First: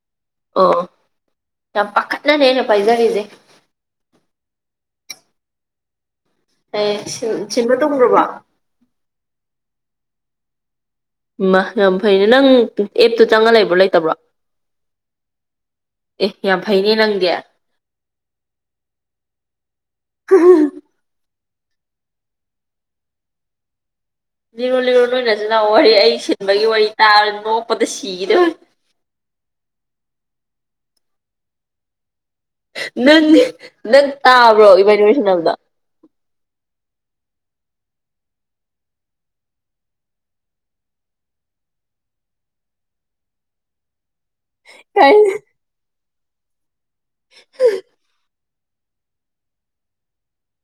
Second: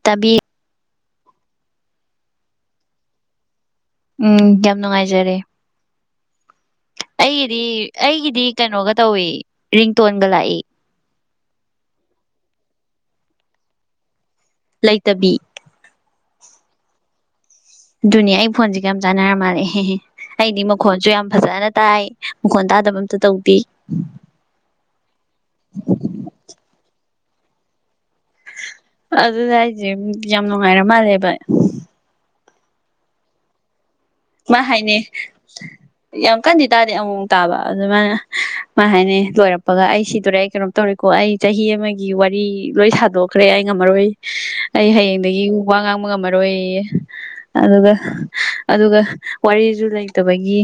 ꯇꯥꯕꯤ ꯑꯣ ꯌꯥꯝ ꯄꯈꯠꯅꯅꯦ ꯑꯩꯅꯟ ꯄꯥꯏꯖꯔꯤꯁꯦ ꯎꯝ ꯌꯥꯝ ꯅꯨꯡꯉꯥꯏꯖꯔꯦ ꯑꯦ ꯑꯩꯒꯤꯗꯤ ꯁꯤꯟꯕ ꯇꯨꯡꯈ꯭ꯔꯕꯣ ꯑꯩꯒꯤꯗꯤ ꯀꯩꯅꯣꯒ ꯇꯧꯏ ꯔꯤꯡꯇꯣꯟꯒ ꯂꯥꯛꯏ ꯎꯝ ꯃꯥ ꯌꯥꯝ ꯐꯩꯅꯦ ꯅꯪ ꯑꯦꯞꯇꯨ ꯆꯪꯉ ꯂꯩꯕ꯭ꯔꯣ ꯂꯩꯇꯕ꯭ꯔꯣ ꯂꯩꯇꯕꯤ ꯑꯦ ꯌꯥꯝ ꯐꯩꯅꯦ ꯅꯪꯗꯦ ꯑꯗꯨꯅꯦ ꯑꯩ ꯐꯣꯟꯁꯤꯒ ꯌꯥꯝ ꯆꯥꯟꯅꯔ ꯃꯥꯜꯂꯦ ꯑꯦꯍꯦꯍꯦ ꯑꯩꯗꯤ ꯃꯈꯣꯟꯁꯨ ꯌꯥꯝ ꯐꯖꯅ ꯇꯥꯏ ꯃꯈꯣꯟ ꯇꯥꯗꯕ ꯑꯝꯇ ꯇꯧꯗꯦ ꯂꯤꯔꯣ ꯂꯤꯔꯣ ꯅꯣꯏ ꯅꯆꯤꯟ ꯅꯅꯥꯎꯒꯤ ꯋꯥꯔꯤ ꯑꯩ ꯁꯤꯟꯕꯒꯤ ꯋꯥꯔꯤ ꯇꯥꯔ ꯅꯣꯛꯄꯗ ꯁꯤ ꯑꯗꯨꯅꯦ ꯍꯥꯏꯁꯦ ꯌꯥꯝ ꯅꯨꯡꯉꯥꯏꯔ ꯃꯥꯜꯂꯦꯕ ꯅꯪꯅꯦ ꯅꯪ ꯃꯥ ꯇꯥꯕ꯭ꯔꯣ ꯏꯕꯥꯅꯤ ꯍꯥꯏꯅꯩ ꯋꯥꯔꯤ ꯁꯥꯟꯅꯕꯗꯣ ꯌꯥꯝ ꯀꯟꯗꯤ ꯇꯥꯗꯦ ꯑꯃꯨꯃꯨꯛ ꯇꯥꯕ ꯑꯗꯨ ꯃꯥꯅ ꯃꯥꯟ ꯍꯥꯏꯅꯤ ꯂꯣꯏꯔꯛꯄꯒ ꯑꯩ ꯁꯤꯗꯣꯔꯦ ꯑꯩ ꯀꯩꯅꯣꯝ ꯇꯧꯔꯦꯀꯣ ꯑꯣ ꯑꯩ ꯆꯍꯤ ꯑꯃꯒꯤ ꯋꯥꯔꯤ ꯂꯣꯏ ꯁꯥꯗꯣꯛꯈ꯭ꯔꯦ ꯑꯩ ꯉꯝꯃꯔꯣꯏꯌꯦ ꯑꯩ ꯍꯌꯦꯡꯗꯒꯤ ꯋꯥ ꯉꯥꯡꯕ ꯉꯝꯃꯔꯣꯏ ꯑꯗꯨꯒ ꯑꯗꯨꯒ ꯋꯥꯔꯤꯁꯨ ꯂꯩꯇꯕꯒꯤ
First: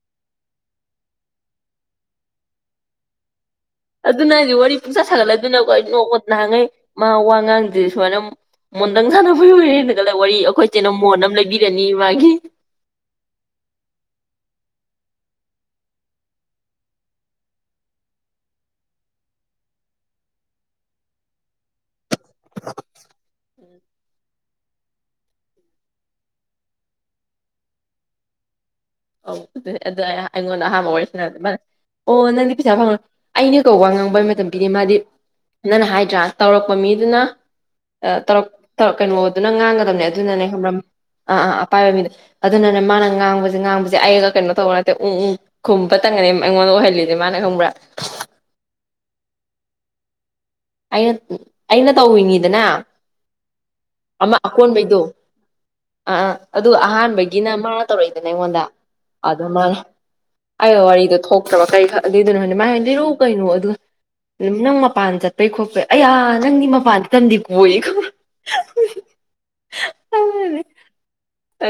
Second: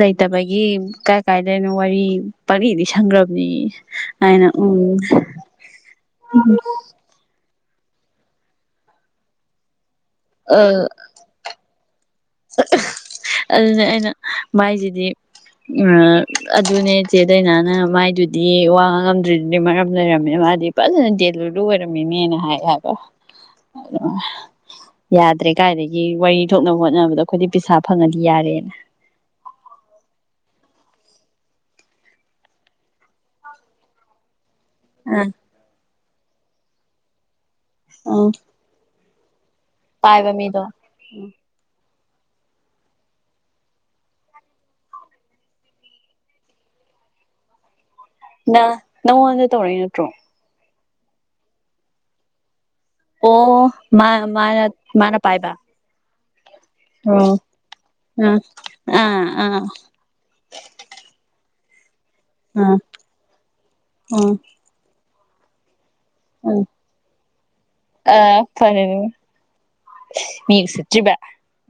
ꯂꯩꯇꯕꯒꯤ ꯀꯥꯏ ꯀꯥꯏꯗꯩꯅꯣ ꯋꯥꯔꯤ ꯄꯔꯤ ꯂꯤ ꯂꯤꯁꯟꯒ꯭ꯔꯝꯅꯦꯌꯦ ꯑꯗꯨꯅ ꯑꯩꯗꯤ ꯋꯥꯔꯤ ꯄꯨꯡꯁꯥ ꯁꯥꯒꯠꯂꯦ ꯑꯗꯨꯅꯀꯣ ꯑꯩ ꯅꯣꯛꯄ ꯅꯍꯥꯡꯒꯩ ꯃꯥ ꯋꯥ ꯉꯥꯡꯗꯦ ꯑꯗꯨ ꯁꯨꯃꯥꯏꯅ ꯃꯣꯟꯗ꯭ꯔꯪ ꯁꯥꯟꯅꯕꯩ ꯑꯣꯏꯔꯦꯅ ꯈꯜꯂ ꯋꯥꯔꯤ ꯑꯩꯈꯣꯏ ꯆꯦꯅ ꯃꯣꯟ ꯑꯃ ꯂꯩꯕꯤꯔꯅꯦꯌꯦ ꯃꯥꯒꯤ ꯑꯍ ꯑꯗꯨꯅ ꯑꯩꯅ ꯃꯥꯏꯖꯤꯗꯤ ꯎꯝ ꯑꯗꯨꯅꯦ ꯆꯦꯗꯩꯅꯥꯅ ꯃꯥꯏꯗꯨꯗꯤ ꯋꯥ ꯉꯝꯗ꯭ꯔꯤꯗꯨꯗꯤ ꯃꯔꯝ ꯂꯩꯔꯝꯃꯦ ꯃꯥꯗꯤ ꯐꯖꯅ ꯗꯦꯜꯂꯨꯗꯨ ꯑꯣꯏꯔꯝꯃꯤꯅꯦꯅ ꯍꯥꯏ ꯍꯥꯏꯕꯅ ꯌꯥꯗ꯭ꯔꯦ ꯀꯥꯏꯗꯒꯤ ꯋꯥꯔꯤ ꯊꯣꯛꯅꯕ ꯍꯣꯠꯅꯕꯗ ꯈꯣꯏꯗꯤ ꯄꯩꯁꯥ ꯐꯪꯉꯗꯤ ꯌꯥꯔꯦꯅ ꯑ ꯑꯗꯨ ꯑꯗꯨ ꯑꯩꯉꯣꯟꯗ ꯑꯍꯥꯟꯕ ꯋꯥꯔꯤꯁ ꯃꯥ ꯑꯣ ꯅꯪꯗꯤ ꯄꯩꯁꯥ ꯐꯪꯉꯣꯏ ꯑꯩꯅ ꯀꯧꯕ ꯉꯥꯡꯕꯩ ꯃꯇꯝꯗ ꯗꯤ ꯃꯥꯗꯤ ꯑ ꯅꯪꯅ ꯍꯥꯏꯗ꯭ꯔꯥ ꯇꯧꯔꯛꯄ ꯃꯤꯗꯨꯅ ꯎꯝ ꯇꯧꯔꯛ ꯀꯩꯅꯣ ꯑꯗꯨꯅ ꯉꯥꯡꯒꯗꯕꯅꯦ ꯄꯥꯏꯕ ꯃꯤꯗꯣ ꯑꯗꯨꯅꯅꯦ꯭ꯔꯝ ꯑꯥ ꯑꯥ ꯑꯄꯥꯏꯕ ꯃꯤꯗꯣ ꯑꯗꯨꯅꯅꯦ ꯃꯥꯅ ꯉꯥꯡꯕꯁꯦ ꯉꯥꯡꯕꯁꯤ ꯑꯩꯅꯥꯒ ꯀꯩꯅꯣ ꯇꯧꯕ ꯅꯠꯇꯦ ꯎꯟ ꯈꯨꯝꯕꯇꯪꯒꯅꯤ ꯑꯩꯉꯣꯟꯗ ꯑꯣꯏꯍꯜꯂꯤꯁꯦ ꯃꯥꯅ ꯈꯨꯝꯕ꯭ꯔꯥ ꯉꯣꯟꯗ ꯇꯧꯔꯛꯏ ꯅꯠꯇ꯭ꯔꯣ ꯑꯩꯅ ꯑꯩꯅ ꯇꯧꯔꯤꯅꯤꯗꯅ ꯑꯣ ꯃꯥ ꯑꯃ ꯃꯥꯅ ꯃꯥꯅ ꯄꯥꯏꯕ ꯑꯗꯨ ꯑꯣ ꯑꯍꯥꯟꯕꯒꯤꯅ ꯃꯥꯅ ꯇꯧꯔꯛꯏꯗꯅ ꯑꯥ ꯑꯩꯉꯣꯟꯗ ꯑꯥ ꯑ ꯑꯥ ꯃꯥꯅ ꯑꯩ ꯋꯥꯔꯤꯗꯣ ꯊꯣꯛ ꯠꯇ ꯀꯩ ꯑꯗꯨꯏꯗꯨꯅꯣ ꯍꯥꯏ ꯃꯥꯏ ꯑꯥ ꯍꯥꯏꯗꯤꯔꯧ ꯀꯩꯅꯣ ꯑꯗꯨꯒ ꯑꯥ ꯑꯗꯨꯝ ꯅꯪ ꯃꯄꯥꯟ ꯆꯠꯄꯩ ꯈꯣꯠꯄꯩ ꯑꯌꯥ ꯑꯥ ꯅꯪꯗꯤ ꯃꯄꯥꯟꯗꯇꯝꯗꯤ ꯀꯣꯏꯀꯣ ꯑ ꯐꯔꯦ ꯃꯤ ꯎꯁꯤꯠꯇꯔꯤꯕꯥ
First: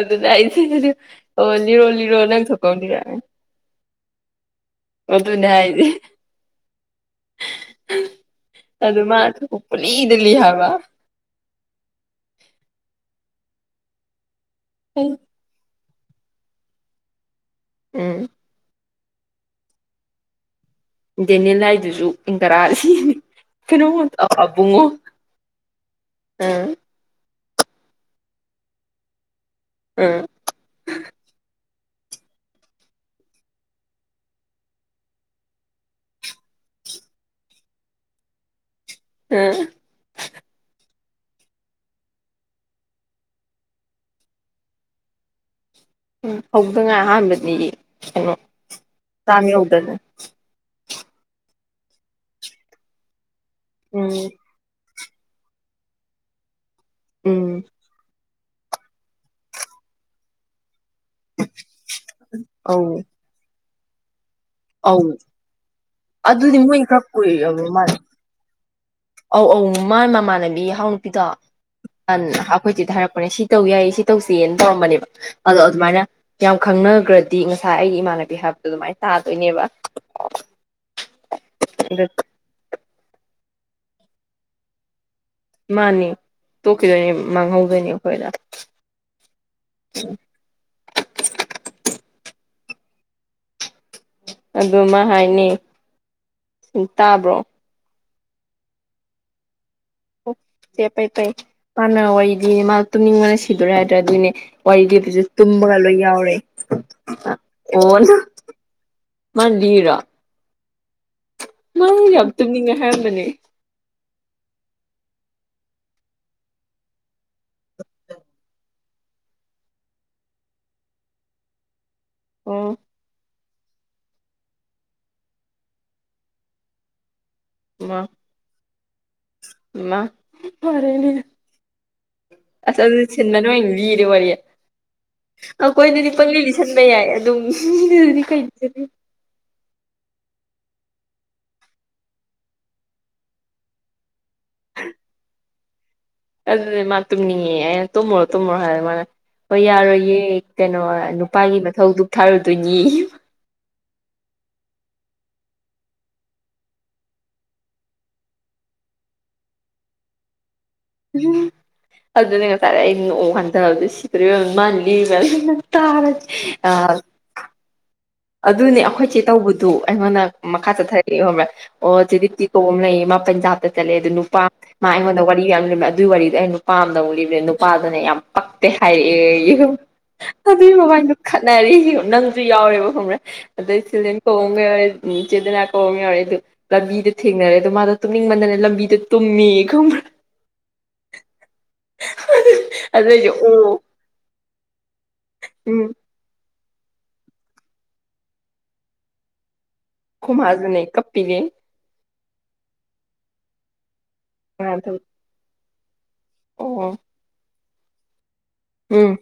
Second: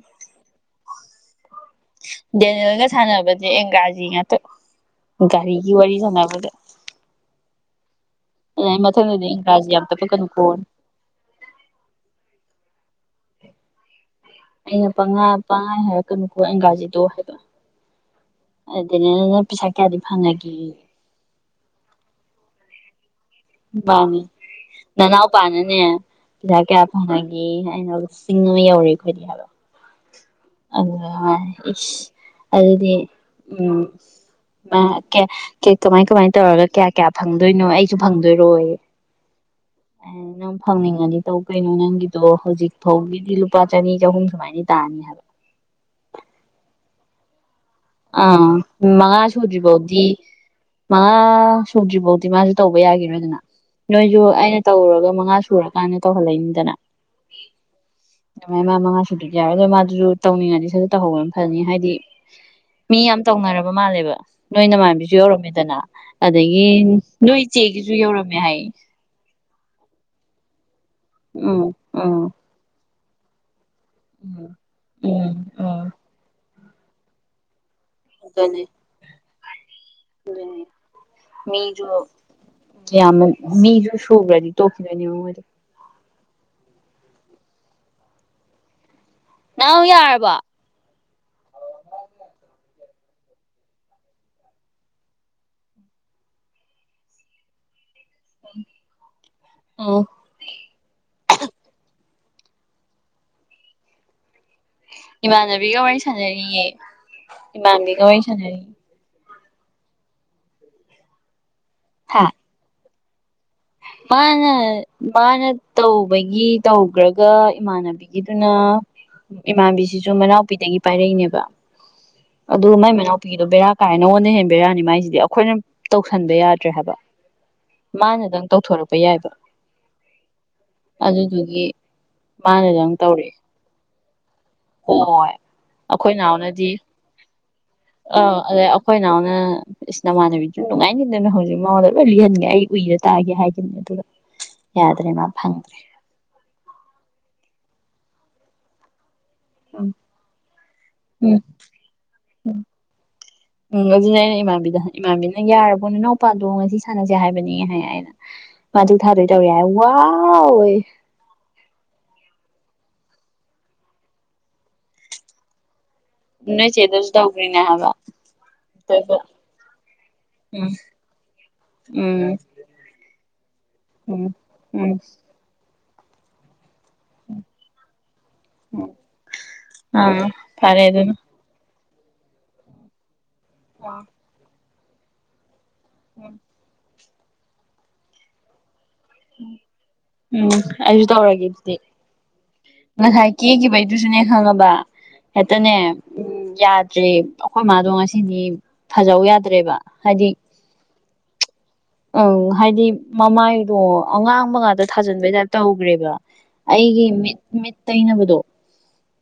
ꯑꯗꯨꯅ ꯑꯩ ꯑꯣ ꯂꯤꯔꯣ ꯂꯤꯔꯣ ꯅꯪ ꯗꯦꯅꯦꯜꯒ ꯊꯣꯛꯀꯅꯤꯔ ꯁꯥꯟꯅꯕꯁꯦ ꯑꯦꯡꯒ꯭ꯔꯥꯖꯤ ꯉꯥꯛꯇ ꯒꯥꯔꯤꯒꯤ ꯋꯥꯔꯤ ꯁꯥꯅꯕꯗꯥ ꯑꯗꯨ ꯑꯩ ꯃꯥ ꯃꯊꯪꯗꯗꯤ ꯊꯣꯛꯄ ꯏꯪꯒꯥꯖ ꯌꯥꯝ ꯄꯨꯂꯤꯗ ꯇꯄꯛꯀꯅꯨ ꯂꯤ ꯀꯣꯟꯅꯤ ꯍꯥꯏꯕ ꯑꯩꯅꯥ ꯄꯥꯉꯟ ꯉꯪ ꯀꯩꯅꯨ ꯀꯣ ꯑꯦꯪꯒꯥꯖꯤꯗꯣ ꯍꯥꯏꯕ ꯎꯝ ꯑꯗꯨꯅ ꯅꯪ ꯄꯩꯁꯥ ꯀꯌꯥꯗꯤ ꯐꯪꯉꯒꯦ ꯗꯦꯅꯦꯜ ꯍꯥꯏꯗꯨꯁꯨ ꯏꯪ ꯇꯔꯥ ꯑꯁꯤꯅꯤ ꯃꯥꯅꯤ ꯅꯥꯅꯥꯎꯄꯥ ꯅꯥꯅꯦ ꯄꯩꯁꯥ ꯑꯥ ꯀꯌꯥ ꯐꯪ ꯑꯩꯅ ꯆꯤꯡ ꯑꯃ ꯌꯧꯔꯦ ꯑꯩꯈꯣꯏꯗꯤ ꯍꯥꯏꯕꯣ ꯎꯝ ꯑ ꯑꯗꯨꯗꯤ ꯎꯝ ꯀꯃꯥꯏ ꯀꯃꯥꯏ ꯇꯧꯔꯒ ꯀꯌꯥ ꯀꯌꯥ ꯐꯪꯗꯣꯏꯅꯣ ꯑꯩꯁꯨ ꯐꯪꯗꯣꯏꯔꯣꯌꯦ ꯑꯩꯅꯥ ꯑꯥ ꯑꯥ ꯅꯪ ꯐꯪꯅꯤꯡꯂꯗꯤ ꯇꯧ ꯀꯩꯅꯣ ꯅꯪꯒꯤꯗꯣ ꯍꯧꯖꯤꯛ ꯐꯥꯎꯒꯤꯗꯤ ꯂꯨꯄꯥ ꯆꯅꯤ ꯆꯍꯨꯝ ꯁꯨꯃꯥꯏꯅꯗꯤ ꯇꯥꯅꯤ ꯍꯥꯏꯕ ꯎꯝ ꯍꯧꯗꯉꯥꯏ ꯑꯍꯥꯟꯕꯗꯤ ꯀꯩꯅꯣ ꯑꯥ ꯃꯉꯥ ꯆꯥꯝ ꯁꯨꯗꯔ꯭ꯤ ꯌꯧꯗꯅ ꯐꯥꯎꯗꯤ ꯃꯉꯥ ꯁꯨꯗ꯭ꯔꯤ ꯐꯥꯎꯗꯤ ꯃꯥꯁꯨ ꯇꯧꯕ ꯌꯥꯈꯤꯔꯣꯏꯗꯅ ꯅꯣꯏꯁꯨ ꯎꯝ ꯑꯩꯅ ꯇꯧꯔꯨꯔꯒ ꯃꯉꯥ ꯁꯨꯔꯀꯥꯟꯗ ꯇꯧꯍꯜꯍꯜꯂꯛꯏꯅꯤꯗꯅ ꯎꯝ ꯑꯗꯨꯃꯥꯏ ꯃꯥ ꯃꯉꯥꯁꯨꯗꯨꯗꯤ ꯌꯥꯎꯋꯦ ꯑꯗꯣ ꯃꯥꯗꯨꯁꯨ ꯇꯧꯅꯤꯡꯉꯗꯤ ꯁꯔꯁꯨ ꯇꯧꯍꯧꯕ ꯑꯃ ꯐꯖꯅꯤ ꯍꯥꯏꯗꯤ ꯑꯧ ꯃꯤ ꯌꯥꯝ ꯇꯧꯅꯔꯕ ꯃꯥꯜꯂꯦꯕ ꯅꯣꯏ ꯑꯧ ꯅꯃꯥꯟꯕꯤꯁꯨ ꯌꯧꯔꯝꯃꯦꯗꯅ ꯑꯗꯨꯗꯤ ꯑꯗꯒꯤ ꯃꯣꯏ ꯈꯔ ꯅꯣꯏ ꯀꯨꯏꯔꯕ ꯏꯆꯦꯒꯤꯁꯨ ꯃꯥꯜꯂꯦ ꯌꯧꯔꯝꯃꯦ ꯍꯥꯏ ꯑꯧ ꯑꯧ ꯃꯥ ꯃꯃꯥꯟꯅꯕꯤ ꯏꯍꯥꯎ ꯅꯨꯄꯤꯗꯣ ꯎꯝ ꯎꯝ ꯑꯩꯈꯣꯏꯁꯤꯗꯤ ꯍꯥꯏꯔꯛꯄꯅꯦ ꯁꯤ ꯇꯧ ꯌꯥꯏꯌꯦ ꯁꯤ ꯎꯝ ꯇꯧꯁꯦꯅ ꯇꯧꯔꯝꯕꯅꯦꯕ ꯎꯝ ꯑꯗꯣ ꯎꯝ ꯑꯗꯨꯃꯥꯏꯅ ꯌꯥꯝ ꯈꯪꯅꯈ꯭ꯔꯗꯤ ꯉꯁꯥꯏ ꯉꯥ ꯑꯩꯒꯤ ꯏꯃꯥꯟꯅꯕꯤ ꯍꯥꯏꯕꯗꯣ ꯑꯗꯨꯃꯥꯏꯅ ꯇꯥꯗꯣꯏꯅꯦꯕ ꯃꯤꯗꯨ ꯑꯗ ꯌꯥꯝ ꯃꯤꯁꯨ ꯁꯨꯒꯔꯥꯗꯤ ꯇꯣꯛꯈꯤꯗꯣꯏꯅꯦꯕꯥ ꯃꯣꯏꯒꯤꯗꯣ ꯃꯥꯅꯤ ꯇꯣꯛꯈꯤꯗꯣꯏꯅꯤ ꯃꯥꯡꯍꯧꯗꯣꯏꯅꯤ ꯑꯩꯈꯣꯏꯗ ꯅꯥꯎ ꯌꯥꯔꯕꯣ ꯑꯗꯨꯃ ꯍꯥꯏꯅꯦ ꯇꯥꯕ꯭ꯔꯣ ꯎꯝ ꯑꯣ ꯐꯦ ꯐꯩ ꯐꯩ ꯃꯥꯅ ꯋꯥꯔꯤꯗꯤꯅꯦ ꯃꯥ ꯇꯨꯝꯅꯤꯡꯕꯅ ꯁꯤꯗꯣꯏꯔꯦ ꯍꯥꯏꯗ꯭ꯔꯥ ꯑꯗꯨꯅꯦ ꯋꯥꯔꯤꯒꯤ ꯑꯗꯨꯁꯨ ꯇꯨꯝꯃꯒ ꯏꯃꯥꯟꯅꯕꯤꯒ ꯂꯣꯏ ꯋꯥꯔꯤ ꯌꯥꯎꯔꯦ ꯁꯥꯟꯅꯔꯤꯌꯦ ꯏꯃꯥꯟꯅꯕꯤꯒ ꯑꯣꯅ ꯋꯥꯔꯤ ꯁꯥꯟꯅꯔꯤ ꯃꯥꯅꯥꯂꯤꯔꯤꯔꯥ ꯃꯥ ꯌꯥꯝ ꯍꯥ ꯇꯨꯝꯅꯤꯡꯉꯦ ꯍꯥꯏꯔꯝꯕꯅꯦ ꯃꯥꯅ ꯃꯥꯅ ꯇꯧꯕꯒꯤ ꯇꯧꯈ꯭ꯔꯒ ꯏꯃꯥꯟꯅꯕꯤꯒꯤꯗꯨꯅ ꯏꯃꯥꯟꯕꯤꯁꯤꯁꯨ ꯃꯅꯥꯎꯄꯤꯗꯒꯤ ꯄꯥꯏꯔꯛꯏꯅꯦꯕ ꯑꯣ ꯑꯗꯨꯒ ꯃꯥꯏ ꯃꯅꯥꯎ ꯀꯄꯤꯗꯣ ꯕꯦꯔꯥ ꯀꯥꯏ ꯅꯉꯣꯟꯗ ꯍꯦꯟ ꯕꯦꯔꯥꯅꯤ ꯃꯥꯏꯁꯤꯗꯤ ꯑꯩꯈꯣꯏꯅ ꯇꯧꯁꯟꯕ ꯌꯥꯗ꯭ꯔꯦ ꯍꯥꯏꯕ ꯃꯥ ꯃꯥꯅꯗꯪ ꯇꯧꯊꯣꯔꯛꯄ ꯌꯥꯏꯕ ꯃꯥ ꯐꯔꯦꯅꯦ ꯑꯗꯨꯗꯨꯒꯤ ꯑꯁ ꯑꯗꯨ ꯁꯤꯕꯅ ꯑꯣꯏꯅ ꯂꯤꯔꯦ ꯋꯥꯔꯤ ꯍ ꯑꯩꯈꯣꯏꯗꯗꯤ ꯑꯩꯈꯣꯏ ꯄꯪꯂꯤ ꯏꯅꯥꯎꯅꯗꯤ ꯂꯤꯁꯟꯕ ꯌꯥꯏ ꯑꯗꯨꯝ ꯃꯤꯗꯨꯗꯤ ꯑ ꯀꯩ ꯑꯗꯩ ꯂꯤꯁꯟ ꯑꯩꯈꯣꯏ ꯏꯅꯥꯎꯅ ꯏꯅꯃꯥꯟꯅꯕꯤꯅꯤ ꯁꯨꯝ ꯅꯨꯡꯉꯥꯏꯅꯤꯗꯅ ꯍꯧꯖꯤꯛ ꯃꯉꯣꯟꯗ ꯂꯣꯏ ꯂꯤꯍꯟꯒꯦ ꯑꯩ ꯎꯏꯔ ꯇꯥꯒꯦ ꯍꯥꯏꯈꯤꯕꯅꯤ ꯑꯗꯨꯒ ꯌꯥꯗ꯭ꯔꯦ ꯃꯥ ꯐꯪ ꯑꯗꯨꯗꯤ ꯃꯥ ꯇꯨꯝꯅꯤꯡꯉꯦ ꯑꯩꯅ ꯇꯨꯝꯃꯨꯔꯣ ꯇꯨꯝꯃꯨꯔꯣ ꯍꯥꯏꯔ ꯃꯥꯅ ꯍꯣꯏ ꯌꯥꯔꯣꯏꯌꯦ ꯀꯩꯅꯣ ꯎꯝ ꯅꯨꯄꯥꯒꯤ ꯃꯊꯧꯗꯨ ꯊꯥꯔꯨꯗꯣꯏꯅꯤ ꯎꯝ ꯑꯗꯨꯅꯦ ꯑꯩꯅ ꯏꯃꯥꯕꯤꯗ ꯏꯃꯥꯕꯤꯅ ꯌꯥꯔꯕꯣ ꯏꯅꯥꯎꯄꯥꯗꯣ ꯉꯁꯤ ꯁꯥꯟꯅꯁꯦ ꯍꯥꯏꯕꯅꯤ ꯍꯥꯏꯌꯦ ꯑꯩꯅ ꯃꯥꯗꯨ ꯊꯥꯗꯣꯏ ꯇꯧꯋꯦ ꯋꯥꯋꯦ ꯑꯗꯨꯅꯦ ꯉꯇꯥꯥꯏꯔꯦ ꯑꯩ ꯅꯣꯛꯑꯣ ꯍꯟꯊꯕꯗ ꯁꯤ ꯃꯌꯥꯝ ꯃꯥꯜꯂꯤ ꯃ ꯇꯔ ꯑ ꯅꯣꯏ ꯆꯦꯗꯁꯨ ꯇꯧꯈ꯭ꯔꯤꯅꯦ ꯍꯥꯏꯕ ꯑꯗꯨꯅꯦ ꯑꯗꯨꯒ ꯑꯩꯈꯣꯏꯆꯦ ꯇꯧꯕꯗꯨ ꯑꯩꯉꯣꯟꯗ ꯃꯈꯥ ꯎꯝ ꯆꯠꯊꯔꯛꯏ ꯈꯕ꯭ꯔꯥ ꯑꯣ ꯆꯦꯗꯤ ꯎꯝ ꯇꯤ ꯇꯣ ꯑꯃ ꯂꯩꯌꯦ ꯄꯟꯖꯥꯕꯇ ꯆꯠꯂꯦ ꯑꯗꯨ ꯎꯝ ꯅꯨꯄꯥ ꯃꯥ ꯎꯝ ꯑꯩꯉꯣꯟꯗ ꯋꯥꯔꯤ ꯌꯥꯝ ꯂꯩꯔꯃꯦ ꯑꯗꯨꯒꯤ ꯋꯥꯔꯤꯗꯣ ꯑꯩ ꯄꯥꯝꯗ ꯎꯔꯤꯕꯕꯗ ꯅꯨꯄꯥꯗꯨꯅ ꯌꯥꯝ ꯄꯛꯇꯦ ꯍꯥꯏꯔꯛꯑꯦ ꯑꯥ ꯑꯗꯨ ꯐꯔꯦ ꯑꯗꯨꯅ ꯃꯃꯗꯨ ꯈꯠꯅꯔꯤ ꯅꯪꯁꯨ ꯌꯥꯎꯔꯦꯕ ꯈꯪꯕ꯭ꯔꯦ ꯑꯗꯩ ꯁꯤꯗꯦꯟ ꯀꯧꯕꯃꯒ ꯏꯆꯦꯗꯅꯥ ꯍꯥꯎ ꯌꯥꯎꯔꯛ ꯑꯗꯨ ꯂꯝꯕꯤꯗꯣ ꯊꯦꯡꯅꯔꯦ ꯑꯗꯣ ꯃꯥꯗꯣ ꯇꯨꯝꯅꯤꯡꯃꯟꯗꯅ ꯂꯝꯕꯤꯗ ꯇꯨꯝꯃꯤ ꯈꯪꯕ꯭ꯔꯥ ꯎꯝ ꯑꯩꯁꯨ ꯇꯧꯔꯒꯦ ꯑꯗꯨꯗꯤ ꯑꯗꯨꯗꯩꯁꯨ ꯉꯁꯥꯏ ꯑꯣ ꯀꯦꯈꯤꯕꯩꯗꯨꯁꯨꯅꯦ ꯈꯪꯉꯕ ꯍꯦꯛꯇꯅꯦ ꯎꯝ ꯌꯥꯗ꯭ꯔꯦ ꯑꯩꯈꯣꯏ ꯃꯥꯗꯣ ꯉꯁꯤꯅꯤ ꯐꯖꯧ ꯌꯥꯗ꯭ꯔꯦꯕ ꯈꯨꯃꯖꯅꯦ ꯀꯞꯄꯤꯒꯦ ꯎꯝ ꯍꯥꯏꯗꯤ ꯃꯃꯥꯏꯗꯣ ꯑꯉꯥꯡꯕ ꯉꯥꯛꯇ ꯊꯥꯖꯟꯕꯩ ꯇꯥꯏꯞ ꯇꯧꯈ꯭ꯔꯦꯕ ꯑꯣ ꯑꯩꯒꯤ ꯃꯤꯠ ꯃꯤꯠ ꯇꯩꯅꯕꯗꯣ ꯎꯝ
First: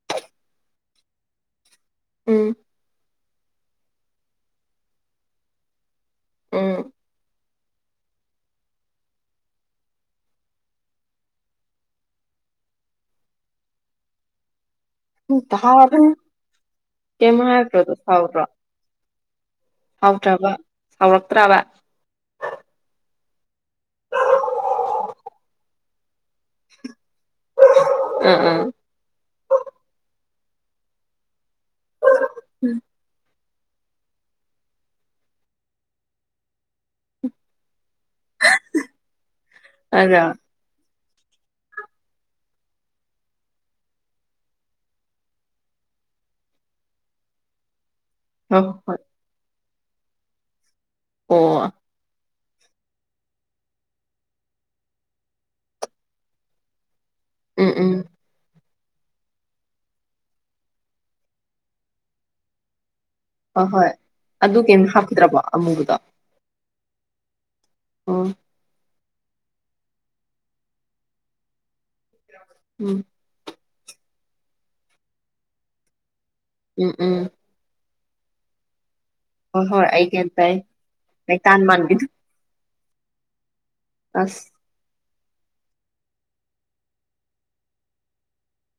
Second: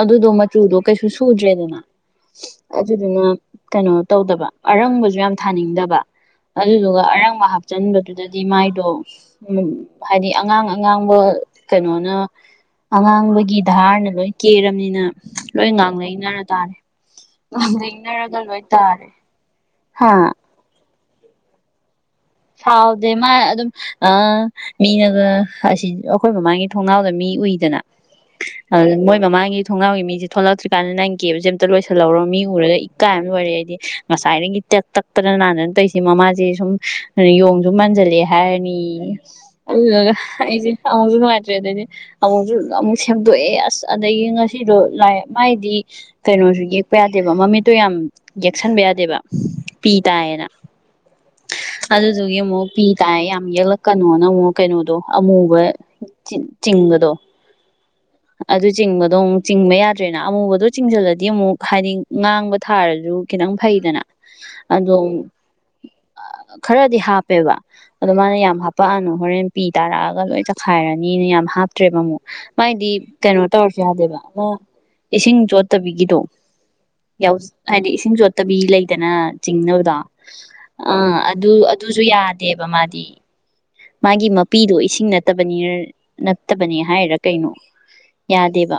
ꯑꯗꯨꯗꯣ ꯃꯆꯨꯗꯣ ꯀꯩꯁꯨ ꯁꯨꯗ꯭ꯔꯦꯗꯅ ꯎꯝ ꯑꯗꯨꯗꯨꯅ ꯀꯩꯅꯣ ꯇꯧꯗꯕ ꯑꯔꯪꯕꯁꯨ ꯌꯥꯝ ꯊꯥꯅꯤꯡꯗꯕ ꯎꯝ ꯑꯗꯨꯗꯨꯒ ꯑꯔꯪꯕ ꯍꯥ ꯆꯟꯕꯗꯨꯗꯗꯤ ꯃꯥꯏꯗꯣ ꯍꯥꯏꯗꯤ ꯑꯉꯥꯡ ꯑꯉꯥꯡꯕ ꯀꯩꯅꯣꯅ ꯑꯉꯥꯡꯕꯒꯤ ꯙꯍꯥꯔꯅ ꯂꯣꯏ ꯀꯦꯔꯕꯅꯤꯅ ꯂꯣꯏ ꯇꯥꯍꯧꯔꯕꯅꯤ ꯉꯥꯡꯅꯅꯔ ꯇꯥꯔꯦ ꯀꯩꯝ ꯍꯥꯏꯔꯛꯇ꯭ꯔꯣꯗꯣ ꯏꯅꯔꯒꯜ ꯍꯣꯏꯇꯥꯔꯦ ꯍꯥꯎꯗ꯭ꯔꯕ ꯁꯥꯎꯔꯛꯇ꯭ꯔꯕ ꯁꯥꯎꯗꯦ ꯃꯥ ꯑꯗꯨꯝ ꯑ ꯃꯤꯅꯒ ꯑꯁꯤ ꯑꯩꯈꯣꯏ ꯃꯃꯥꯡꯒꯤ ꯊꯣꯡꯅꯥꯥꯎꯗ ꯃꯤ ꯎꯏꯗꯅ ꯑꯥ ꯑꯥ ꯑꯗꯨ ꯃꯣꯏ ꯃꯃꯥꯡꯒꯤ ꯊꯣꯡꯒꯥꯎꯒꯤ ꯃꯤꯁꯦ ꯊꯣꯛꯂꯛꯇ꯭ꯔꯤꯀꯥꯟꯗ ꯅꯪ ꯀꯦꯞꯕꯁꯦ ꯑꯝꯇ ꯂꯣꯏꯁꯤꯜꯍꯧꯔꯣ ꯃꯤ ꯎꯔꯒ ꯏꯀꯥꯏꯑꯝ ꯂꯣꯏꯔꯦ ꯉꯁꯥꯏꯒꯤ ꯇꯛ ꯇꯛꯇꯅ ꯅꯥꯗꯅ ꯇꯩꯁꯦ ꯃꯃꯥꯁꯦ ꯁꯨꯝ ꯌꯣꯡꯁꯨꯨꯝ ꯃꯟꯖꯜꯂꯛꯑꯦ ꯗꯦ ꯍꯥꯢꯔꯅꯤ ꯑꯁ ꯑꯗꯨꯒ ꯑꯗ ꯑꯩꯖꯦ ꯑꯃꯨꯛꯁꯨ ꯅꯨꯡꯉꯥꯏꯇ꯭ꯔꯦ ꯑꯗꯩꯗꯤ ꯑꯃꯨꯛꯁꯨ ꯑꯃꯨꯛ ꯁꯦꯝꯗꯣꯛꯑꯦ ꯑꯁ ꯑꯗꯒꯤ ꯉꯁꯤꯗꯣ ꯂꯥꯏ ꯃꯥꯏꯗꯤ ꯀꯩꯅꯣꯁꯨ ꯌꯦꯛꯄ ꯌꯥꯗꯦꯕ ꯃꯃꯤꯠꯇꯣ ꯌꯥꯝ ꯍꯣꯏ ꯍꯣꯏ ꯌꯦꯛꯁꯟꯕ ꯍꯣꯏ ꯌꯥꯗꯦꯕ ꯄꯤ ꯇꯥꯏꯌꯦꯅ ꯑꯣ ꯑꯗꯨꯗꯨꯒꯤ ꯑꯃꯨꯛ ꯄꯤ ꯇꯥꯏ ꯌꯥꯝ ꯌꯦꯛꯂꯛꯀꯅꯣꯅ ꯑꯃꯨꯛ ꯀꯩꯅꯣꯗꯣ ꯑꯃꯨꯕ ꯆꯤꯡ ꯆꯤꯡꯒꯗꯣ ꯎꯝ ꯎꯝ ꯑꯗꯨ ꯆꯤꯡꯕꯗꯣ ꯑꯃꯨꯛ ꯆꯤꯡꯕ ꯌꯥꯗ꯭ꯔꯦꯅ ꯑꯃꯨꯕꯗꯣ ꯆꯤꯡꯁꯤꯜꯂꯗꯤ ꯑꯃꯨꯛ ꯍꯥꯏꯗꯤ ꯉꯥꯡꯕ ꯊꯥꯔꯁꯨ ꯈꯤꯇꯪ ꯍꯣꯏ ꯍꯣꯏ ꯐꯩꯗꯅ ꯑꯗꯨ ꯀꯩꯝ ꯑꯗꯣ ꯍꯥꯞꯈꯤꯗ꯭ꯔꯕꯣ ꯑꯃꯨꯕꯗꯣ ꯈꯔꯗꯤ ꯍꯥꯞꯄꯦꯕ ꯑꯗꯣ ꯎꯝ ꯃꯥꯅ ꯌꯥꯝ ꯍꯥꯞꯄꯛꯑꯅꯨ ꯍꯣꯔꯦꯟ ꯄꯤ ꯇꯥꯔꯛꯑꯒ ꯂꯣꯏ ꯆꯛꯈꯥꯏꯔꯅꯤꯅ ꯌꯥꯝ ꯍꯥꯞꯇ꯭ꯔꯦꯕ ꯑꯃꯨꯛ ꯃꯥꯏꯗꯤ ꯎꯝ ꯀꯩꯅꯣ ꯇꯧꯔꯁꯨ ꯌꯥꯗꯦꯕ ꯑꯗꯨ ꯏꯁꯤꯡ ꯆꯣꯠꯇꯕꯤꯒꯤꯗꯣ ꯎꯝ ꯎꯝ ꯌꯥꯎ ꯍꯥꯏꯗꯤ ꯆꯁꯤꯡ ꯆꯣꯠꯇꯕꯤ ꯂꯩꯗꯅ ꯍꯣꯏ ꯍꯣꯏ ꯆꯤꯡꯅꯕꯗꯣ ꯑꯩ ꯒ꯭ꯌꯥꯟ ꯇꯥꯏ ꯑ ꯑꯗꯨ ꯃꯩꯇꯥꯟ ꯑꯗꯨꯁꯨ ꯃꯥꯟꯕꯤꯗꯣ ꯌꯥꯗꯦꯕ ꯃꯥꯗꯤ ꯃꯥꯒꯤ ꯑꯁ ꯃꯄꯤꯗꯣ ꯏꯁꯤꯡ ꯅꯠꯇꯦ ꯅꯠꯇꯕꯅꯤ ꯅꯠꯇꯕꯅꯤ ꯍꯥꯏꯔ ꯀꯩꯅꯣ ꯌꯥꯗꯦꯕ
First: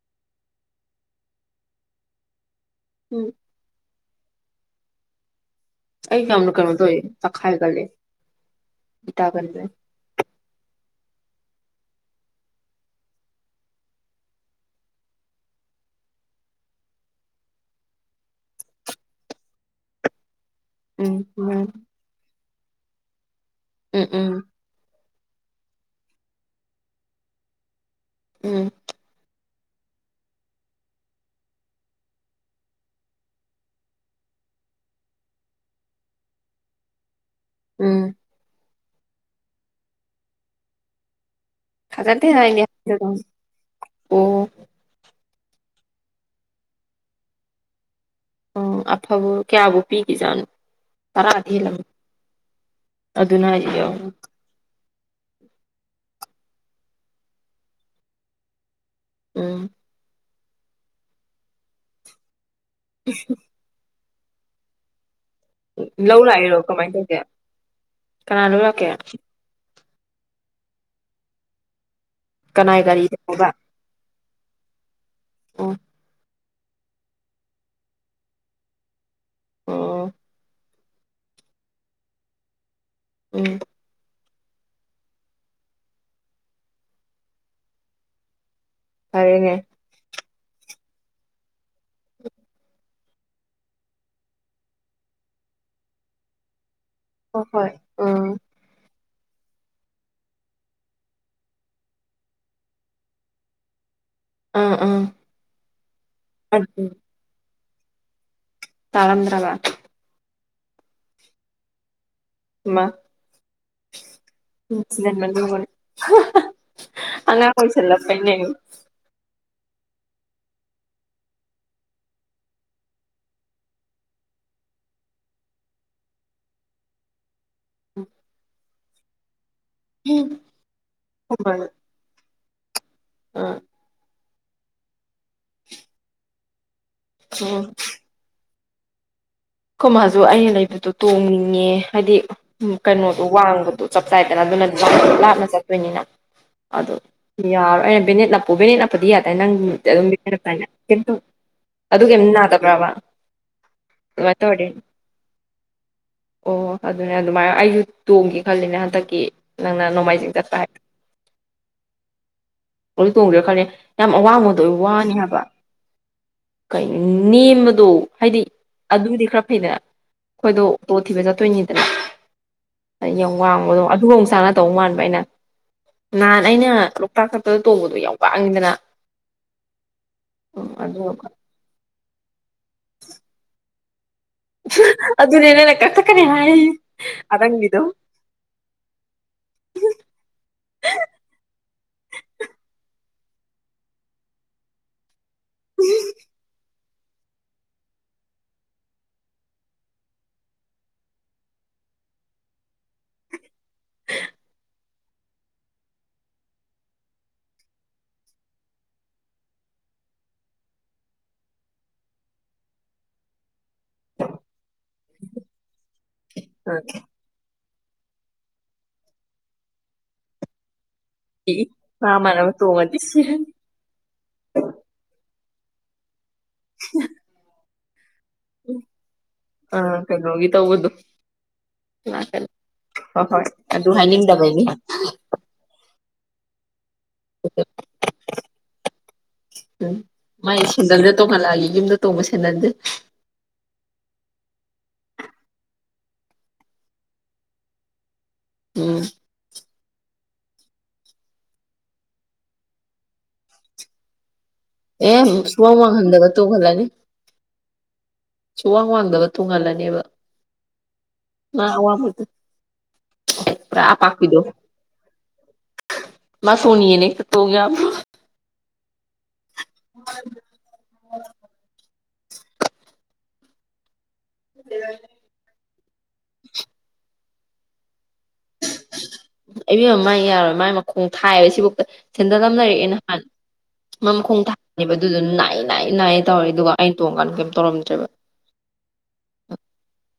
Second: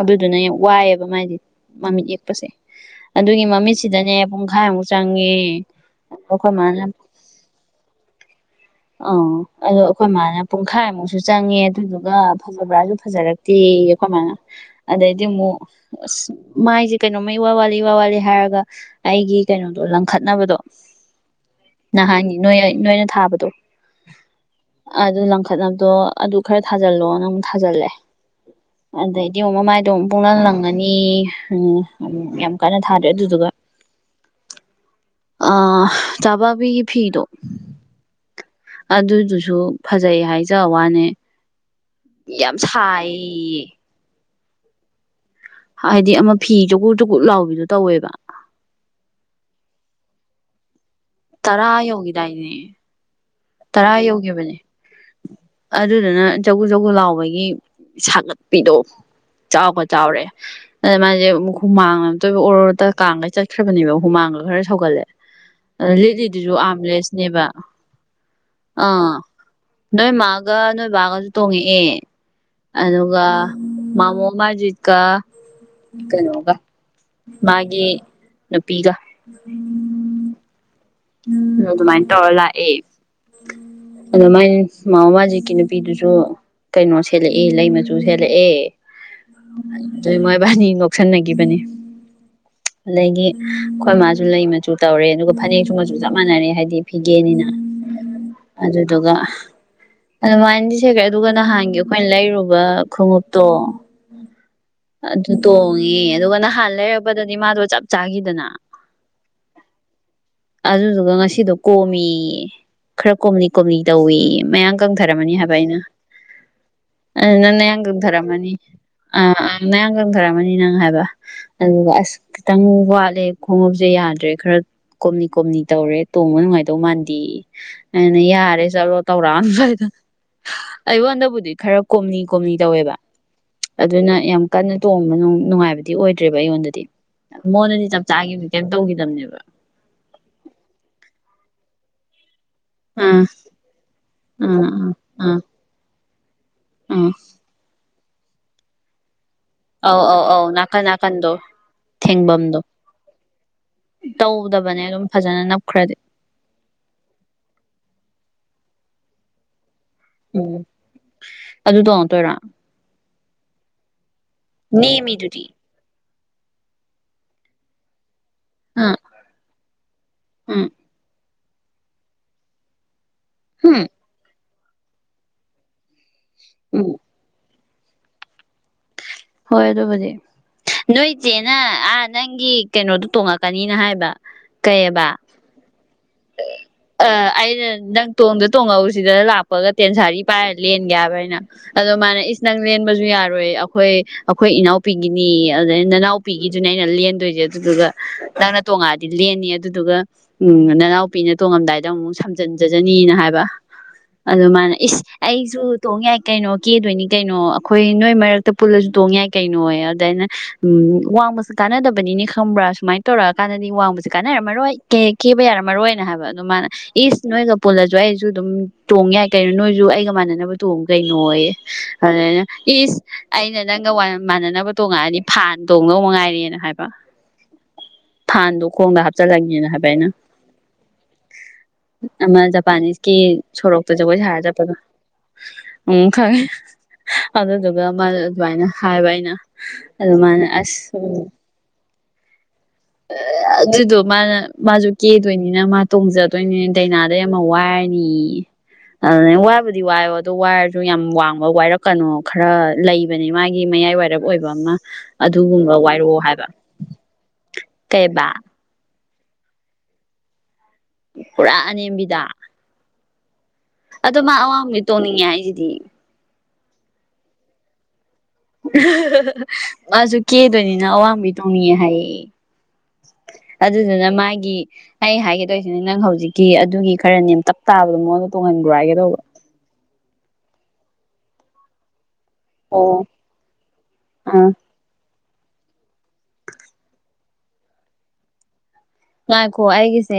ꯑꯗꯨꯗꯨꯅ ꯌꯥꯝ ꯋꯥꯏꯑꯦꯕ ꯃꯥꯗꯤ ꯃꯃꯤꯠ ꯌꯦꯛꯄꯁꯦ ꯎꯝ ꯑꯗꯨꯒꯤ ꯃꯃꯤꯠꯁꯤꯗꯅꯦ ꯄꯨꯡꯈꯥꯏꯃꯨꯛ ꯆꯪꯉꯦ ꯑꯩ ꯑꯩꯈꯣꯏ ꯌꯥꯝꯅ ꯃꯥꯅ ꯀꯣꯅꯣꯇꯧꯌꯦ ꯇꯛꯈꯥꯏꯒꯂꯦ ꯑ ꯑꯣ ꯑꯩꯈꯣꯏ ꯃꯥ ꯅ ꯄꯨꯡꯈꯥꯏꯃꯨꯛꯁꯨ ꯆꯪꯉꯦ ꯑꯗꯨꯗꯨꯒ ꯐꯖꯕ꯭ꯔꯥꯁꯨ ꯐꯖꯔꯛꯇꯦꯌꯦ ꯈꯣꯢꯃꯅ ꯑꯗꯩꯗꯤ ꯃꯨꯛ ꯑꯃꯛ ꯑꯁ ꯃꯥꯏꯁꯦ ꯀꯩꯅꯣꯃ ꯢꯋꯥ ꯋꯥꯠꯂꯤ ꯢꯋꯥ ꯋꯥꯠꯂꯤ ꯍꯥꯏꯔꯒ ꯑꯩꯒꯤ ꯀꯩꯅꯣꯗꯣ ꯂꯪꯈꯠꯅꯕꯗꯣ ꯎꯝ ꯅꯍꯥꯟꯒꯤ ꯅꯣꯏ ꯅꯣꯏꯅ ꯊꯥꯕꯗꯣ ꯎꯝ ꯎꯝ ꯑꯗꯨ ꯂꯪꯈꯠꯅꯕꯗꯣ ꯑꯗꯨ ꯈꯔ ꯊꯥꯖꯜꯂꯣ ꯅꯃꯨꯛ ꯊꯥꯖꯜꯂꯦ ꯎꯝ ꯑꯗꯩ ꯗꯤꯌꯦꯡ ꯃꯃꯥꯏꯗꯣ ꯑꯃꯨꯛ ꯄꯡꯂꯪ ꯂꯪꯉꯅꯤ ꯌꯥꯝ ꯀꯟꯅ ꯊꯥꯗ꯭ꯔꯦ ꯑꯗꯨꯗꯨꯒ [inaudible] ꯑ ꯆꯥꯕꯕꯤ ꯐꯤꯗꯣ ꯎꯝ ꯑꯗꯨꯗꯨꯁꯨ ꯐꯖꯩ ꯍꯥꯏꯖ ꯋꯥꯅꯦ ꯐꯖꯗꯅ ꯌꯥꯝ [unintelligible] ꯁꯥꯏꯌꯦ ꯑꯣ ꯍꯥꯏꯗꯤ ꯑꯃ ꯐꯤ ꯆꯀꯨꯠ ꯆꯨꯀꯨꯠ ꯂꯥꯎꯒꯤꯗꯣ ꯇꯧꯋꯦꯕ ꯎ ꯑꯐꯕ ꯀꯌꯥꯕꯨ ꯄꯤꯈꯤꯖꯥꯠꯅꯣ ꯇꯔꯥꯗꯤ ꯇꯔꯥ ꯍꯦꯜꯂꯝꯃꯤ ꯌꯧꯒꯤꯗꯥꯏꯅꯦ ꯑꯗꯨꯅ [unintelligible] ꯑꯗꯨꯗꯨꯅ ꯖꯒꯨ ꯖꯒꯨ ꯂꯥꯎꯕꯒꯤ ꯁꯥꯒꯠꯄꯤꯗꯣ ꯎꯝ ꯆꯥꯎꯕ ꯆꯥꯎꯔꯦ ꯑꯗ ꯃꯥꯁꯦ ꯍꯨꯃꯥꯡꯃꯨꯛꯇꯣꯏꯕ ꯑꯣꯔ ꯑꯣꯔꯗ ꯀꯥꯡꯒ ꯆꯠꯈ꯭ꯔꯕꯅꯦꯕ ꯍꯨꯃꯥꯡꯒ ꯈꯔ ꯁꯧꯒꯠꯂꯦ ꯑꯗ ꯂꯧ ꯂꯤꯠꯂꯤꯗꯨꯁꯨ ꯑꯥꯝꯂꯦꯁꯅꯦꯕ ꯀꯅꯥꯅ ꯂꯧ ꯂꯥꯛꯀꯦ ꯑꯥ ꯅꯣꯏ ꯃꯥꯒ ꯅꯣꯏ ꯕꯥꯒꯁꯨ ꯇꯣꯡꯉꯛꯑꯦ ꯀꯅꯥꯏ ꯑꯗꯨꯒ ꯒꯥꯔꯤꯗꯅꯣꯕ ꯃꯥꯃꯣ ꯃꯁꯖꯤꯠꯀ ꯑꯣ ꯀꯩꯅꯣꯒ ꯃꯥ ꯅꯨꯄꯤꯒ ꯑꯣ ꯎꯝ ꯑꯗꯨꯃꯥꯏꯅ ꯇꯧꯔ ꯂꯥꯛꯑꯦ ꯎꯝ ꯑꯗ ꯃꯥꯏ ꯃꯥꯃ ꯃꯥꯖꯤꯛꯀꯤ ꯅꯨꯄꯤꯗꯨꯁꯨ ꯀꯩꯅꯣ ꯁꯦꯠꯂꯛꯑꯦ ꯂꯩ ꯃꯆꯨ ꯁꯦꯠꯂꯛꯑꯦ ꯐꯔꯅꯦ ꯕꯥꯅꯤ ꯂꯧꯁꯤꯟꯅꯈꯤꯕꯅꯤ ꯑꯗꯒꯤ ꯑꯩꯈꯣꯏ ꯃꯥꯁꯨ ꯂꯩ ꯃꯆꯨ ꯇꯧꯔꯦ ꯑꯗꯨꯒ ꯐꯅꯦꯛ ꯁꯨꯝ ꯃꯁꯨ ꯆꯞ ꯃꯥꯟꯅꯔꯦ ꯍꯥꯏꯗꯤ ꯍꯣꯏ ꯐꯤꯒꯦꯅꯤꯅ ꯍꯣꯏ ꯎꯝ ꯑꯗꯨꯗꯨꯒ ꯑꯗꯨꯃꯥꯏꯅꯗꯤ ꯁꯈ꯭ꯔꯦ ꯑꯗꯨꯒ ꯅꯍꯥꯟꯒꯤ ꯑꯩꯈꯣꯏꯅ ꯂꯩꯔꯨꯕ ꯈꯣꯡꯎꯞꯇꯣ ꯑꯥ ꯑꯥ ꯑꯗꯨ ꯇꯣꯡꯉꯦ ꯑꯗꯨꯒ ꯅꯍꯥꯟ ꯂꯩꯔꯛꯔꯕꯗꯗꯤ ꯃꯥꯗꯣ ꯆꯞ ꯆꯥꯈꯤꯗꯅ ꯇꯂꯗꯔꯂ ꯑꯗꯨꯗꯨꯒ ꯉꯁꯤꯗꯣ ꯀꯣꯃꯤ ꯃꯥ ꯈꯔ ꯀꯣꯝꯂꯤ ꯀꯣꯝꯂꯤ ꯇꯧꯋ ꯃꯌꯥꯝ ꯁꯤꯗꯟ ꯀꯪꯊꯔꯝꯃꯅꯤ ꯃꯅꯨꯡ ꯍꯥꯏꯕ ꯑꯩꯅ ꯑ ꯑꯉꯥꯡ ꯅꯟꯅ ꯍꯪꯙꯔ ꯑꯣꯏꯁꯜꯂꯛꯄꯩꯅꯦ ꯃꯅꯤ ꯑ ꯃꯌꯥꯡꯒꯪ ꯈꯔꯝꯃꯅꯤ ꯅꯪ ꯍꯥꯏꯕ ꯑꯗꯨꯒ ꯑꯁ ꯈꯤꯇꯪ ꯋꯥꯠꯂꯦ ꯈꯣꯡꯎꯞꯁꯦ ꯌꯥꯗ꯭ꯔꯦ ꯈꯔ ꯀꯣꯝꯅꯤ ꯀꯣꯝꯅꯤ ꯇꯧꯔꯦ ꯇꯣꯡꯕ ꯅꯨꯡꯉꯥꯏꯗꯧ ꯃꯥꯟꯗꯦ ꯑꯩꯅ ꯌꯥꯔꯦ ꯆꯠꯂꯣ ꯇꯧꯔꯛꯑꯏꯗ ꯑꯩꯉꯣꯟꯗꯕꯨꯗꯤ ꯈꯔ ꯀꯣꯝꯅꯤꯡ ꯀꯨꯝꯅꯤ ꯇꯧꯋꯦꯕ ꯎꯝ ꯑꯗꯨꯅ ꯌꯥꯝ ꯀꯟꯅ ꯇꯣꯡꯕ ꯅꯨꯡꯉꯥꯏꯕꯗꯤ ꯑꯣꯏꯗ꯭ꯔꯦꯕ ꯑꯩꯉꯣꯟꯗꯗꯤ ꯃꯣꯟꯅꯗꯤ ꯆꯞ ꯆꯥꯒꯤꯗꯤ ꯀꯩꯝ ꯇꯧꯈꯤꯗꯕꯅꯦꯕ ꯀꯃꯁꯨ ꯑꯩꯅ ꯂꯩꯕꯗꯣ ꯇꯣꯡꯅꯤꯡꯉꯦ ꯍꯥꯏꯗꯤ ꯎ ꯀꯩꯅꯣꯗꯣ ꯑꯥ ꯋꯥꯡꯕꯗꯣ ꯆꯞ ꯆꯥꯏꯗꯅ ꯑꯥ ꯑꯗꯨꯅꯗꯤ ꯑꯥ ꯑꯥ ꯂꯥꯞꯅ ꯆꯠꯇꯣꯏꯅꯤꯅ ꯑꯗꯣ ꯑꯥ ꯌꯥꯔꯣꯏ ꯑꯩꯅ ꯕꯦꯅꯦꯠ ꯅꯞꯄꯨ ꯕꯦꯅꯦꯠ ꯞꯄꯗꯤ ꯌꯥꯗꯦ ꯑ ꯅꯪ ꯑꯧ ꯑꯧ ꯑꯧ ꯑꯗꯨꯝꯇ ꯅꯥꯀꯟ ꯅꯥꯀꯟꯗꯣ ꯑꯗꯨ ꯀꯩꯝ ꯊꯦꯡꯕꯝꯗꯣ ꯅꯥꯗꯕ꯭ꯔꯕ ꯑꯗꯨꯃꯥꯏꯅ ꯇꯧꯔ ꯇꯧꯗꯕꯅꯦ ꯑꯗꯨꯝ ꯐꯖꯅ ꯅꯞꯈ꯭ꯔꯗꯤ ꯑꯣ ꯑꯗꯨꯅꯦ ꯑꯗꯨꯃꯥꯏꯅ ꯑꯩꯁꯨ ꯇꯣꯡꯒꯦ ꯈ ꯅ ꯍꯟꯗꯛꯀꯤ ꯅꯪꯅ ꯅꯣꯡꯃꯥꯏꯖꯤꯡ ꯆꯠꯄ ꯎꯝ ꯍꯥꯏ ꯑꯗꯨ ꯇꯣꯡꯉꯛꯇꯣꯏꯔꯣ ꯑꯗꯨ ꯇꯣꯡꯗꯔꯥ ꯈꯂꯦ ꯌꯥꯝ ꯑꯋꯥꯡꯕꯗꯣ ꯑꯣꯏ ꯋꯥꯅꯤ ꯍꯥꯏꯕ ꯅꯦꯝꯃꯤꯗꯨꯗꯤ ꯅꯦꯝꯕꯗꯣ ꯍꯥꯏꯗꯤ ꯑꯥ ꯑꯗꯨꯗꯤ ꯈꯔ ꯐꯩꯗꯅ ꯑꯥ ꯑꯩꯈꯣꯏꯗꯣ ꯑꯣꯇꯣ ꯊꯤꯕ ꯆꯠꯇꯣꯏꯅꯤꯗꯅ ꯌꯥꯝ ꯋꯥꯡꯕꯗꯣ ꯍꯝ ꯑꯗꯨꯒ ꯑꯃꯨꯛ ꯆꯥꯅ ꯇꯧ ꯃꯥꯟꯕ ꯑꯩꯅ ꯅꯍꯥꯟ ꯑꯩꯅ ꯎꯝ ꯂꯣꯛꯇꯥꯛ ꯗ ꯇꯣꯡꯕꯗꯣ ꯌꯥꯝ ꯋꯥꯡꯉꯤꯗꯅ ꯍꯣꯏ ꯑꯗꯨꯕꯨꯗꯤ ꯎꯝ ꯅꯣꯏ ꯑꯗꯨ ꯏꯆꯦꯅ ꯑꯥ ꯅꯪꯒꯤ ꯀꯩꯅꯣꯗꯨꯣ ꯇꯣꯡꯉꯛꯀꯅꯤꯅ ꯍꯥꯏꯕ ꯀꯩꯑꯕ ꯑꯗꯨꯅꯦ ꯅꯪꯅ ꯀꯊꯛꯀꯅꯤ ꯍꯥꯏ ꯑ ꯑꯩꯅ ꯑꯔꯪꯕꯤꯗꯣ ꯅꯪ ꯇꯣꯡꯗ ꯇꯣꯡꯉꯎꯁꯤꯗ ꯂꯥꯛꯄꯒ ꯇꯦꯟꯁꯥꯔꯤ ꯄꯥꯏꯔ ꯂꯦꯟꯒꯦ ꯍꯥꯏꯕ ꯑꯩꯅ ꯑꯗꯨ ꯃꯥꯅ ꯏꯁ ꯅꯪ ꯂꯦꯟꯕꯁꯨ ꯌꯥꯔꯣꯏ ꯑꯩꯈꯣꯏ ꯑꯩꯈꯣꯏ ꯏꯅꯥꯎꯄꯤꯒꯤꯅꯤ ꯑꯗꯩ ꯅꯅꯥꯎꯄꯤꯒꯤꯁꯨꯅꯦ ꯣꯏꯗꯨ ꯅꯉ ꯑꯗꯨꯗꯨꯒ ꯎ ꯅꯅꯥꯎꯄꯤꯅꯉꯝꯗꯥꯏ ꯗ ꯑꯃꯨꯛ ꯁꯝꯖꯤꯟꯖꯖꯅꯤꯅ ꯍꯥꯏꯕ ꯑꯗꯨꯃꯅ ꯏꯁ ꯑꯩꯁꯨ ꯇꯣꯡ ꯌꯥꯏ ꯀꯩꯅꯣ ꯀꯦꯗꯣꯏꯅꯤ ꯀꯩꯅꯣ ꯑꯩꯈꯣꯏ ꯅꯣꯏ ꯃꯔꯛꯇ ꯄꯨꯜꯂꯁꯨ ꯇꯣꯡ ꯌꯥꯏ ꯀꯩꯅꯣ ꯑꯗꯨꯗꯥꯏꯅ ꯎꯝ ꯋꯥꯡꯃꯁꯨ ꯀꯥꯟꯅꯗꯕꯅꯤ ꯈꯪꯕ꯭ꯔꯥ ꯁꯨꯃꯥꯏꯅ ꯇꯧꯔꯛꯑꯀꯥꯟꯗꯗꯤꯕ ꯀꯥꯟꯅꯔꯝꯃꯔꯣꯏ ꯀ ꯀꯦꯕ ꯌꯥꯔꯝꯃꯔꯣꯏ ꯍꯥꯏꯕ ꯑꯣ ꯃꯥꯅ ꯏꯁ ꯅꯣꯏꯒ ꯄꯨꯜꯂꯁꯨ ꯑꯩꯁꯨ ꯑꯗꯨꯝ ꯇꯣꯡꯉ ꯌꯥꯏ ꯀꯩꯅꯣ ꯅꯣꯏꯁꯨ ꯑꯩꯒ ꯃꯥꯟꯅꯅꯕ ꯇꯣꯡꯉ ꯀꯩꯅꯣ ꯈꯤꯛꯏ ꯃꯥ ꯑꯗꯨꯅ ꯃꯥꯟꯅꯕ ꯏꯁ ꯇꯣꯡꯉꯗꯤ ꯁꯤꯔꯅꯤ ꯑꯩꯅ ꯅꯪꯒ ꯃꯥꯟꯅꯅꯕ ꯇꯣꯡꯉꯛꯑꯅꯤ ꯐꯥꯟ ꯇꯣꯡꯗ ꯃꯉꯥꯏꯔꯦꯅ ꯍꯥꯏꯕ ꯊꯥꯟꯗꯣ ꯈꯣꯡꯗ ꯍꯥꯞꯆꯤꯜꯂꯒꯦꯅ ꯍꯥꯏꯕ ꯑꯥ ꯑꯩꯅ ꯀꯩꯅꯣꯒꯤ ꯇꯧꯕꯗꯣ ꯑꯃ ꯂꯥꯛꯀꯅꯤ ꯖꯄꯥꯅꯤꯁꯀꯤ ꯍꯣꯏ ꯍꯣꯏ ꯑꯗꯨ ꯁꯣꯔꯣꯛꯇ ꯖꯒꯣꯏ ꯁꯥꯔ ꯍꯥꯏꯅꯤꯡꯗꯕꯒꯤ ꯆꯠꯄꯗꯣ ꯎ ꯈꯪꯉꯦ ꯑꯗꯨꯗꯨꯒ ꯑꯗꯨꯨꯃꯥꯏꯅ ꯍꯥꯏꯕ ꯑꯩꯅ ꯎꯝ ꯑꯗꯨꯃꯥꯏꯅ ꯑꯁ ꯇꯧꯕꯁꯦ ꯅꯗꯦ ꯑꯣ ꯑꯗꯨꯗꯣ ꯃꯥꯅ ꯃꯥꯁꯨ ꯀꯦꯗꯣꯏꯅꯤꯅ ꯃꯥ ꯇꯣꯡꯖꯗꯣꯏꯅꯤꯅ ꯗꯥꯏꯅꯥꯗ ꯌꯥꯝ ꯋꯥꯏꯔꯅꯤ ꯎꯝ ꯑ ꯋꯥꯕ ꯗꯤ ꯋꯥꯏꯔꯣ ꯑꯣ ꯋꯥꯏꯔꯁꯨ ꯌꯥꯝ ꯋꯥꯡꯕ ꯋꯥꯏꯔꯛꯀꯅꯣ ꯈꯔ ꯂꯩꯕꯅꯦ ꯃꯥꯒꯤ ꯃꯌꯥꯏ ꯋꯥꯏꯔꯞ ꯑꯣꯏꯕ ꯑꯃ ꯑꯦ ꯑꯗꯨꯒꯨꯝꯕ ꯁꯨꯋꯥꯡ ꯋꯥꯏꯔꯛꯑꯣ ꯋꯥꯡꯍꯟꯗꯕ ꯍꯥꯏꯕ ꯇꯣꯡꯍꯜꯂꯅꯤ ꯀꯩꯕꯥ ꯁꯨꯋꯥꯡ ꯋꯥꯡꯗꯕ ꯇꯣꯡꯍꯜꯂꯅꯦꯕ ꯄꯨꯔꯥ ꯃꯥ ꯑꯅꯦꯝꯕꯤꯗ ꯑꯋꯥꯡꯕꯗꯣ ꯄꯨꯔꯥ ꯑꯗꯣ ꯃꯥ ꯑꯄꯥꯛꯄꯤꯗꯣ ꯑꯋꯥꯕꯗꯤ ꯇꯣꯡꯅꯤꯡꯉꯦ ꯍꯥꯏꯁꯤꯗꯤ ꯃ ꯁ ꯎꯅꯤꯅꯦ ꯇꯣꯡꯒ ꯃꯥꯁꯨ ꯀꯦꯗꯣꯏꯅꯤꯅ ꯑꯋꯥꯡꯕ ꯇꯣꯡꯅꯤꯡꯌꯦꯦ ꯍꯥꯏꯌꯦ ꯑꯗꯨꯗꯨꯅ ꯃꯥꯒꯤ ꯑꯩ ꯍꯥꯏꯒꯗꯣꯏ ꯅꯪ ꯍꯧꯖꯤꯛꯀꯤ ꯑꯗꯨꯒꯤ ꯈꯔꯅꯦ ꯇꯞ ꯇꯥꯕꯗꯣ ꯃꯑꯣꯣꯟꯗ ꯑꯕꯦꯝ ꯃꯥꯏ ꯌꯥꯔꯣꯏ ꯃꯥꯏ ꯃꯈꯣꯡ ꯊꯥꯏꯑꯕ ꯁꯤꯐꯧꯛꯇ ꯁꯦꯟꯗꯂꯝ ꯂꯩꯔꯛꯑꯦ ꯑꯣ ꯅꯍꯥꯟ ꯑ ꯃꯈꯣꯡ ꯊꯥꯕ ꯑꯗꯨꯗꯨ ꯅꯥꯏ ꯅꯥꯏ ꯅꯥꯏꯌꯦ ꯇꯧꯔꯏ ꯑꯗꯨꯒ ꯑꯩꯅ ꯇꯣꯡꯀꯥꯟꯗ ꯀꯩꯝ ꯇꯧꯔꯝꯗ꯭ꯔꯦꯕ ꯉꯥꯏꯈꯣ ꯑꯩꯒꯤꯁꯦ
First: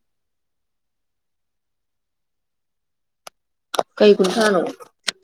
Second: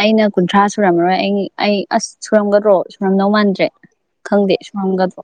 ꯑꯩꯅ ꯀꯨꯟꯊ꯭ꯔꯥ ꯁꯨꯔꯝꯃꯔꯣꯏ ꯑꯩ ꯑꯩ ꯑꯁ ꯁꯨꯔꯝꯒꯗ꯭ꯔꯣ ꯁꯝ ꯅꯧ ꯃꯥꯟꯗ꯭ꯔꯦ ꯀꯩ ꯈꯪꯗꯦ ꯀꯨꯟꯊ꯭ꯔꯥꯅꯣ ꯁꯨꯔꯝꯒꯗ꯭ꯔꯣ